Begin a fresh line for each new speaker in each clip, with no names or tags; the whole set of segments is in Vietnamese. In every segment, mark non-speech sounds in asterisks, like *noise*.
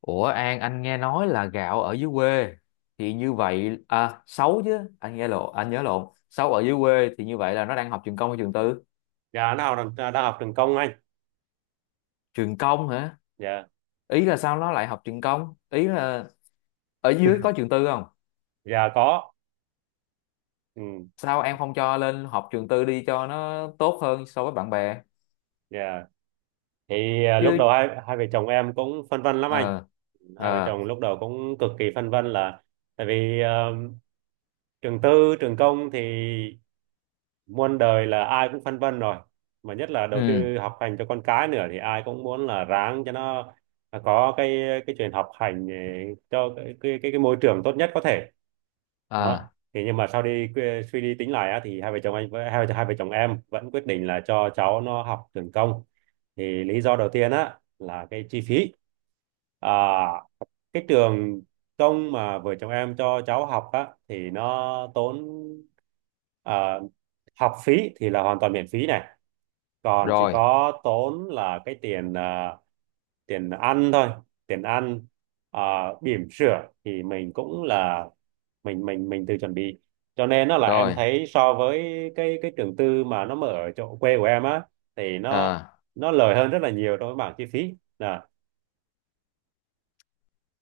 Ủa An, anh nghe nói là gạo ở dưới quê thì như vậy à? Xấu? Chứ anh nghe lộn, anh nhớ lộn. Xấu. Ở dưới quê thì như vậy là nó đang học trường công hay trường tư?
Dạ nó đang học trường công anh.
Trường công hả?
Dạ.
Ý là sao nó lại học trường công, ý là ở dưới có
*laughs*
trường tư không?
Dạ có. Ừ.
Sao em không cho lên học trường tư đi cho nó tốt hơn so với bạn bè?
Dạ thì lúc đầu
Chứ.
hai hai vợ chồng em cũng phân vân lắm anh.
Ờ.
Hai vợ
Ờ.
chồng lúc đầu cũng cực kỳ phân vân là, tại vì trường tư trường công thì muôn đời là ai cũng phân vân rồi, mà nhất là đầu
Ừ.
tư học hành cho con cái nữa thì ai cũng muốn là ráng cho nó có cái chuyện học hành, cho cái môi trường tốt nhất có thể đó.
Ờ.
Thì nhưng mà sau đi suy đi tính lại á, thì hai vợ chồng anh với hai vợ chồng em vẫn quyết định là cho cháu nó học trường công. Thì lý do đầu tiên á là cái chi phí. à, cái trường công mà vợ chồng em cho cháu học á thì nó tốn, à, học phí thì là hoàn toàn miễn phí này, còn chỉ
Rồi.
có tốn là cái tiền tiền ăn thôi. Tiền ăn, à, bỉm sữa thì mình cũng là mình tự chuẩn bị, cho nên nó là em
Rồi.
thấy so với cái trường tư mà nó mở ở chỗ quê của em á thì
Ờ.
nó lời hơn rất là nhiều trong cái bảng chi phí nè.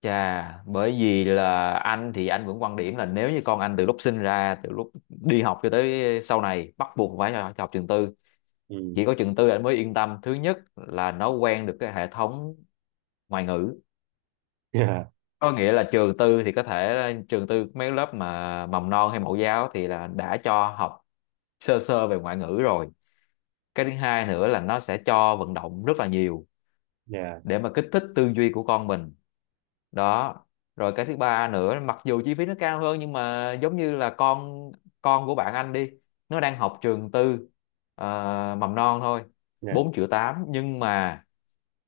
Chà, bởi vì là anh thì anh vẫn quan điểm là nếu như con anh từ lúc sinh ra, từ lúc đi học cho tới sau này bắt buộc phải cho học trường tư.
Ừ.
Chỉ có trường tư anh mới yên tâm. Thứ nhất là nó quen được cái hệ thống ngoại ngữ.
*laughs* Yeah.
Có nghĩa là trường tư thì có thể trường tư mấy lớp mà mầm non hay mẫu giáo thì là đã cho học sơ sơ về ngoại ngữ rồi. Cái thứ hai nữa là nó sẽ cho vận động rất là nhiều
Yeah,
để mà kích thích tư duy của con mình. Đó, rồi cái thứ ba nữa mặc dù chi phí nó cao hơn nhưng mà giống như là con của bạn anh đi, nó đang học trường tư, ờ, mầm non thôi,
yeah.
4 triệu tám, nhưng mà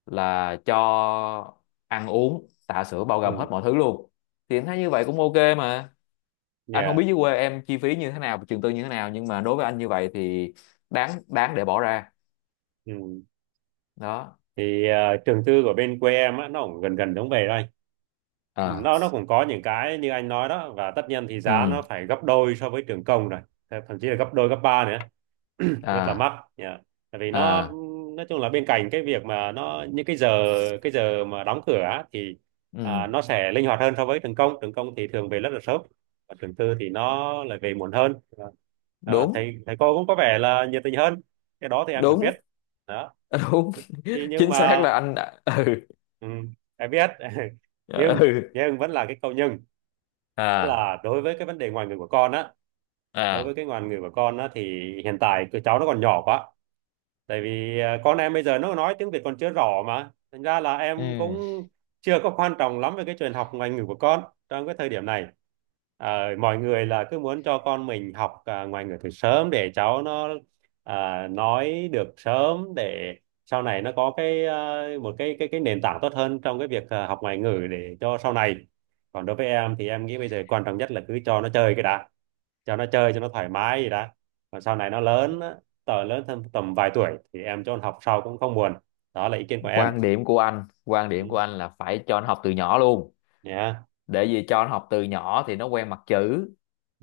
là cho ăn uống tã sữa bao
Ừ.
gồm hết mọi thứ luôn. Thì anh thấy như vậy cũng ok mà. Anh không
Yeah.
biết dưới quê em chi phí như thế nào, trường tư như thế nào, nhưng mà đối với anh như vậy thì đáng, đáng để bỏ ra.
Ừ
Đó.
thì trường tư của bên quê em á nó cũng gần gần giống về thôi. Ừ,
À.
nó cũng có những cái như anh nói đó, và tất nhiên thì giá
Ừ.
nó phải gấp đôi so với trường công rồi, thậm chí là gấp đôi gấp ba nữa, rất là
À.
mắc. Yeah. Tại vì nó
À.
nói chung là bên cạnh cái việc mà nó những cái giờ mà đóng cửa á, thì
Ừ.
nó sẽ linh hoạt hơn so với trường công. Trường công thì thường về rất là sớm, và trường tư thì nó lại về muộn hơn.
Đúng.
Thầy thầy cô cũng có vẻ là nhiệt tình hơn, cái đó thì em vẫn
Đúng.
biết đó.
Đúng.
Thì
*laughs*
nhưng
Chính xác
mà,
là *laughs* ừ.
ừ, em biết. *laughs* nhưng
Ừ.
nhưng vẫn là cái câu nhưng, tức
À.
là đối với cái vấn đề ngoại ngữ của con á, đối
À.
với cái ngoại ngữ của con á thì hiện tại tụi cháu nó còn nhỏ quá. Tại vì con em bây giờ nó nói tiếng Việt còn chưa rõ, mà thành ra là em
Ừ.
cũng chưa có quan trọng lắm về cái chuyện học ngoại ngữ của con trong cái thời điểm này. Mọi người là cứ muốn cho con mình học ngoại ngữ từ sớm để cháu nó nói được sớm để sau này nó có cái một cái nền tảng tốt hơn trong cái việc học ngoại ngữ để cho sau này. Còn đối với em thì em nghĩ bây giờ quan trọng nhất là cứ cho nó chơi cái đã, cho nó chơi cho nó thoải mái gì đã. Còn sau này nó lớn, lớn thêm tầm vài tuổi thì em cho con học sau cũng không buồn. Đó là ý kiến của em.
quan điểm của anh quan
Ừ.
điểm của anh là phải cho nó học từ nhỏ luôn.
Nhá.
Để vì cho nó học từ nhỏ thì nó quen mặt chữ.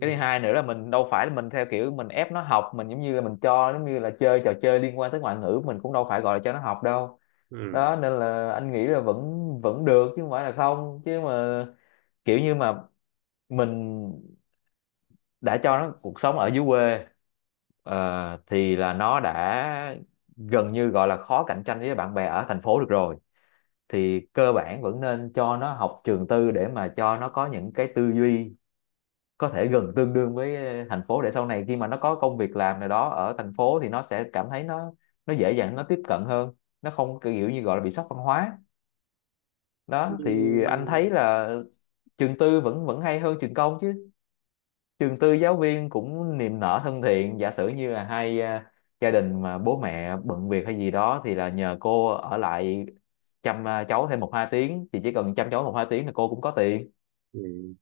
Cái thứ hai nữa là mình đâu phải là mình theo kiểu mình ép nó học, mình giống như là mình cho giống như là chơi trò chơi liên quan tới ngoại ngữ, mình cũng đâu phải gọi là cho nó học đâu.
Ừ.
Đó nên là anh nghĩ là vẫn vẫn được chứ không phải là không chứ mà kiểu như mà mình đã cho nó cuộc sống ở dưới quê, ờ, thì là nó đã gần như gọi là khó cạnh tranh với bạn bè ở thành phố được rồi. Thì cơ bản vẫn nên cho nó học trường tư để mà cho nó có những cái tư duy có thể gần tương đương với thành phố, để sau này khi mà nó có công việc làm nào đó ở thành phố thì nó sẽ cảm thấy nó dễ dàng nó tiếp cận hơn, nó không kiểu như gọi là bị sốc văn hóa.
Ừ.
Đó thì anh thấy là trường tư vẫn vẫn hay hơn trường công chứ. Trường tư giáo viên cũng niềm nở thân thiện, giả sử như là hai gia đình mà bố mẹ bận việc hay gì đó thì là nhờ cô ở lại chăm cháu thêm một hai tiếng, thì chỉ cần chăm cháu một hai tiếng là cô cũng có tiền.
Ừ.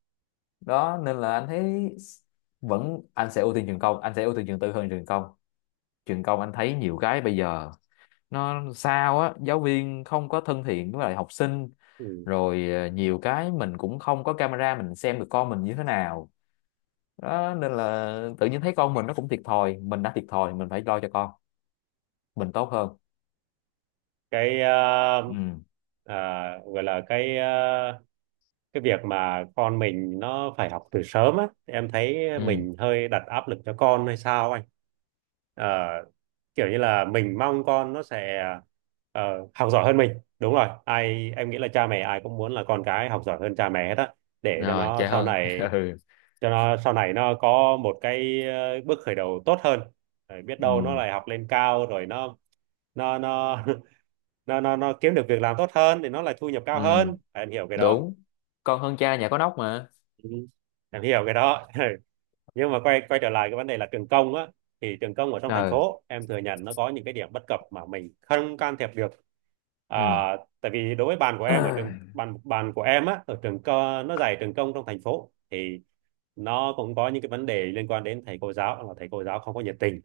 Đó nên là anh thấy vẫn, anh sẽ ưu tiên trường tư hơn trường công. Trường công anh thấy nhiều cái bây giờ nó sao á, giáo viên không có thân thiện với lại học sinh,
Ừ.
rồi nhiều cái mình cũng không có camera mình xem được con mình như thế nào. Đó nên là tự nhiên thấy con mình nó cũng thiệt thòi, mình đã thiệt thòi mình phải lo cho con mình tốt hơn.
Cái,
Ừ.
gọi là cái, cái việc mà con mình nó phải học từ sớm á, em thấy
Ừ.
mình hơi đặt áp lực cho con hay sao anh? Ờ, kiểu như là mình mong con nó sẽ, ờ, học giỏi hơn mình. Đúng rồi, ai em nghĩ là cha mẹ ai cũng muốn là con cái học giỏi hơn cha mẹ hết á, để cho
Rồi
nó
cha
sau
hơn.
này,
*laughs* Ừ.
cho nó sau này nó có một cái, bước khởi đầu tốt hơn. Rồi biết
Ừ.
đâu nó lại học lên cao rồi nó, nó nó *laughs* nó kiếm được việc làm tốt hơn thì nó lại thu nhập
Ừ.
cao hơn, em hiểu cái đó.
Đúng. Con hơn cha nhà có nóc mà.
Ừ, em hiểu cái đó. *laughs* Ừ. Nhưng mà quay quay trở lại cái vấn đề là trường công á, thì trường công ở trong thành
Ừ.
phố em thừa nhận nó có những cái điểm bất cập mà mình không can thiệp được. à,
Ừ.
tại vì đối với bàn của em ở trường,
*clears throat*
bàn bàn của em á ở trường co, nó dạy trường công trong thành phố, thì nó cũng có những cái vấn đề liên quan đến thầy cô giáo, là thầy cô giáo không có nhiệt tình,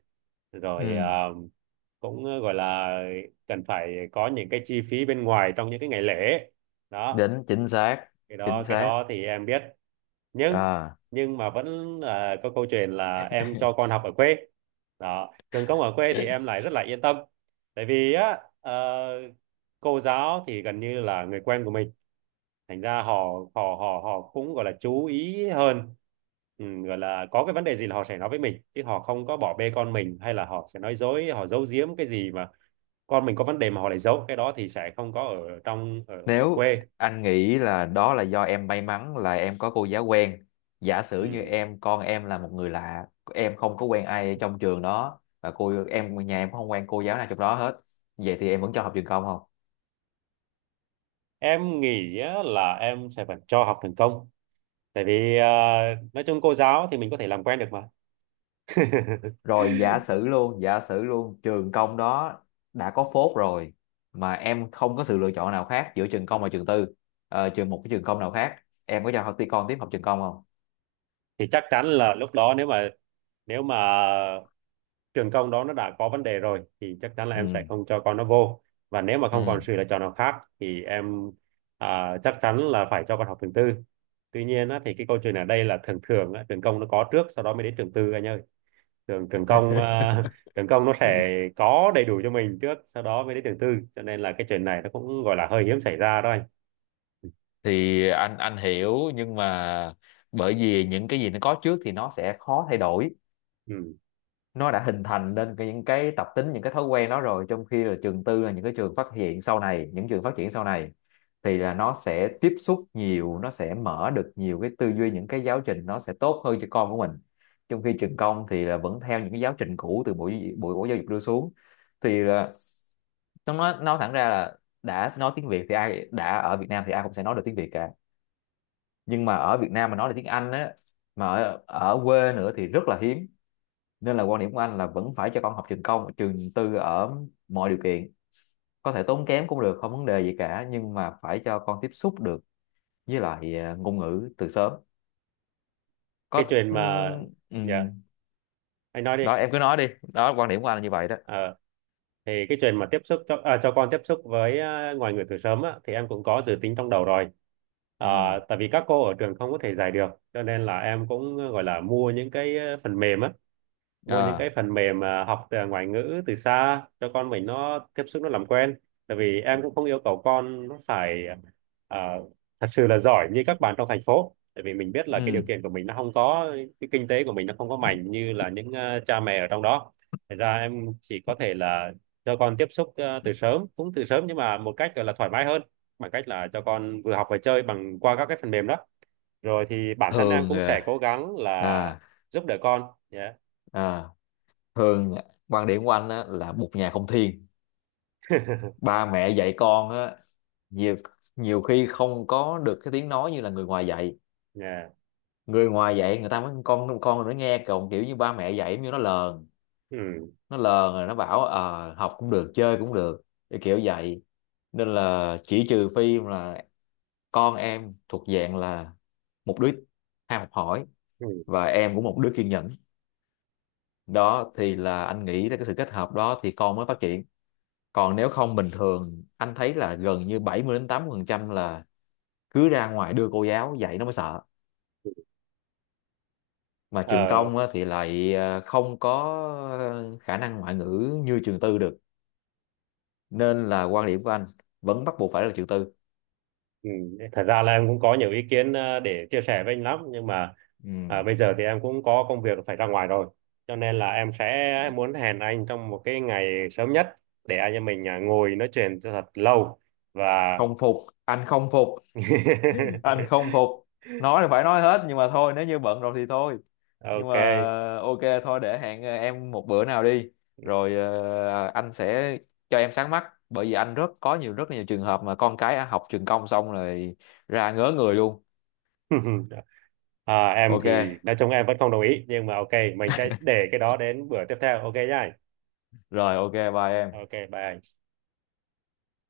rồi
Ừ.
cũng gọi là cần phải có những cái chi phí bên ngoài trong những cái ngày lễ đó.
Đỉnh, chính xác. Chính
Cái
xác.
đó thì em biết. nhưng
À.
nhưng mà vẫn là có câu chuyện là em cho con học ở quê đó. Trường công ở quê thì em lại rất là
*laughs*
yên tâm. Tại vì á, cô giáo thì gần như là người quen của mình, thành ra họ, họ cũng gọi là chú ý hơn. Ừ, gọi là có cái vấn đề gì là họ sẽ nói với mình, chứ họ không có bỏ bê con mình, hay là họ sẽ nói dối, họ giấu giếm cái gì mà con mình có vấn đề mà họ lại giấu, cái đó thì sẽ không có ở trong ở
Nếu
quê.
anh nghĩ là đó là do em may mắn là em có cô giáo quen, giả sử như
Ừ.
em con em là một người lạ, em không có quen ai trong trường đó và cô em nhà em không quen cô giáo nào trong đó hết. Vậy thì em vẫn cho học trường công không?
Em nghĩ á, là em sẽ phải cho học trường công. Tại vì nói chung cô giáo thì mình có thể làm quen được mà. *laughs*
Rồi giả sử luôn trường công đó đã có phốt rồi mà em không có sự lựa chọn nào khác giữa trường công và trường tư, trường một cái trường công nào khác, em có cho học con tiếp học trường công không?
Thì chắc chắn là lúc đó, nếu mà trường công đó nó đã có vấn đề rồi, thì chắc chắn là em sẽ
Ừ.
không cho con nó vô. Và nếu mà không
Ừ.
còn sự lựa chọn nào khác thì em, chắc chắn là phải cho con học trường tư. Tuy nhiên á, thì cái câu chuyện ở đây là thường thường á, trường công nó có trước, sau đó mới đến trường tư anh ơi. Trường Trường công,
*laughs*
*laughs* trường công nó sẽ có đầy đủ cho mình trước, sau đó mới đến trường tư, cho nên là cái chuyện này nó cũng gọi là hơi hiếm xảy ra đó anh.
Thì anh hiểu nhưng mà bởi vì những cái gì nó có trước thì nó sẽ khó thay đổi,
Ừ.
nó đã hình thành nên những cái tập tính những cái thói quen đó rồi, trong khi là trường tư là những cái trường phát hiện sau này, những trường phát triển sau này thì là nó sẽ tiếp xúc nhiều, nó sẽ mở được nhiều cái tư duy, những cái giáo trình nó sẽ tốt hơn cho con của mình. Trong khi trường công thì là vẫn theo những cái giáo trình cũ từ bộ bộ, bộ giáo dục đưa xuống, thì là nó nói thẳng ra là đã nói tiếng Việt thì ai đã ở Việt Nam thì ai cũng sẽ nói được tiếng Việt cả, nhưng mà ở Việt Nam mà nói là tiếng Anh á, mà ở quê nữa thì rất là hiếm. Nên là quan điểm của anh là vẫn phải cho con học trường công trường tư ở mọi điều kiện, có thể tốn kém cũng được không vấn đề gì cả, nhưng mà phải cho con tiếp xúc được với lại ngôn ngữ từ sớm.
Cái
Có
chuyện mà, dạ,
ừm.
anh nói đi.
Đó em cứ nói đi. Đó quan điểm của anh là như vậy đó.
Ờ, thì cái chuyện mà tiếp xúc cho, cho con tiếp xúc với, ngoại ngữ từ sớm á, thì em cũng có dự tính trong đầu rồi. à,
Ừm,
tại vì các cô ở trường không có thể dạy được, cho nên là em cũng gọi là mua những cái, phần mềm á, mua những cái
à,
phần mềm mà học từ ngoại ngữ từ xa cho con mình nó tiếp xúc nó làm quen. Tại vì em cũng không yêu cầu con nó phải, à, thật sự là giỏi như các bạn trong thành phố, tại vì mình biết là cái điều
ừm.
kiện của mình nó không có, cái kinh tế của mình nó không có mạnh như là những, cha mẹ ở trong đó. Thật ra em chỉ có thể là cho con tiếp xúc, từ sớm, cũng từ sớm nhưng mà một cách gọi là thoải mái hơn, bằng cách là cho con vừa học vừa chơi bằng qua các cái phần mềm đó. Rồi thì bản thân em
Thường
cũng sẽ
à,
cố gắng là
à,
giúp đỡ con. Yeah.
à, thường quan điểm của anh á, là một nhà không thiên
*laughs*
ba mẹ dạy con á, nhiều, nhiều khi không có được cái tiếng nói như là người ngoài dạy.
Yeah.
Người ngoài dạy người ta mới con nó nghe còn kiểu như ba mẹ dạy giống như nó lờn,
Ừ.
nó lờn rồi nó bảo học cũng được chơi cũng được, cái kiểu vậy. Nên là chỉ trừ phi là con em thuộc dạng là một đứa ham học hỏi
Ừ.
và em cũng một đứa kiên nhẫn, đó thì là anh nghĩ là cái sự kết hợp đó thì con mới phát triển. Còn nếu không bình thường anh thấy là gần như 70 đến 80 phần trăm là cứ ra ngoài đưa cô giáo dạy nó mới sợ.
Ừ.
Mà trường
Ờ.
công á, thì lại không có khả năng ngoại ngữ như trường tư được. Nên là quan điểm của anh vẫn bắt buộc phải là trường tư.
Ừ. Thật ra là em cũng có nhiều ý kiến, để chia sẻ với anh lắm, nhưng mà,
Ừ.
bây giờ thì em cũng có công việc phải ra ngoài rồi, cho nên là em sẽ muốn hẹn anh trong một cái ngày sớm nhất, để anh em mình, ngồi nói chuyện cho thật lâu, và
Không phục, anh không phục, anh không
*laughs*
phục. Nói là phải nói hết nhưng mà thôi nếu như bận rồi thì thôi. Nhưng
ok.
mà ok thôi để hẹn em một bữa nào đi, rồi anh sẽ cho em sáng mắt, bởi vì anh rất nhiều trường hợp mà con cái học trường công xong rồi ra ngớ người luôn.
*laughs* À, em
Ok.
thì nói chung em vẫn không đồng ý, nhưng mà ok, mình sẽ để cái đó đến bữa tiếp theo, ok nhá anh?
Rồi ok bye em.
Ok bye anh.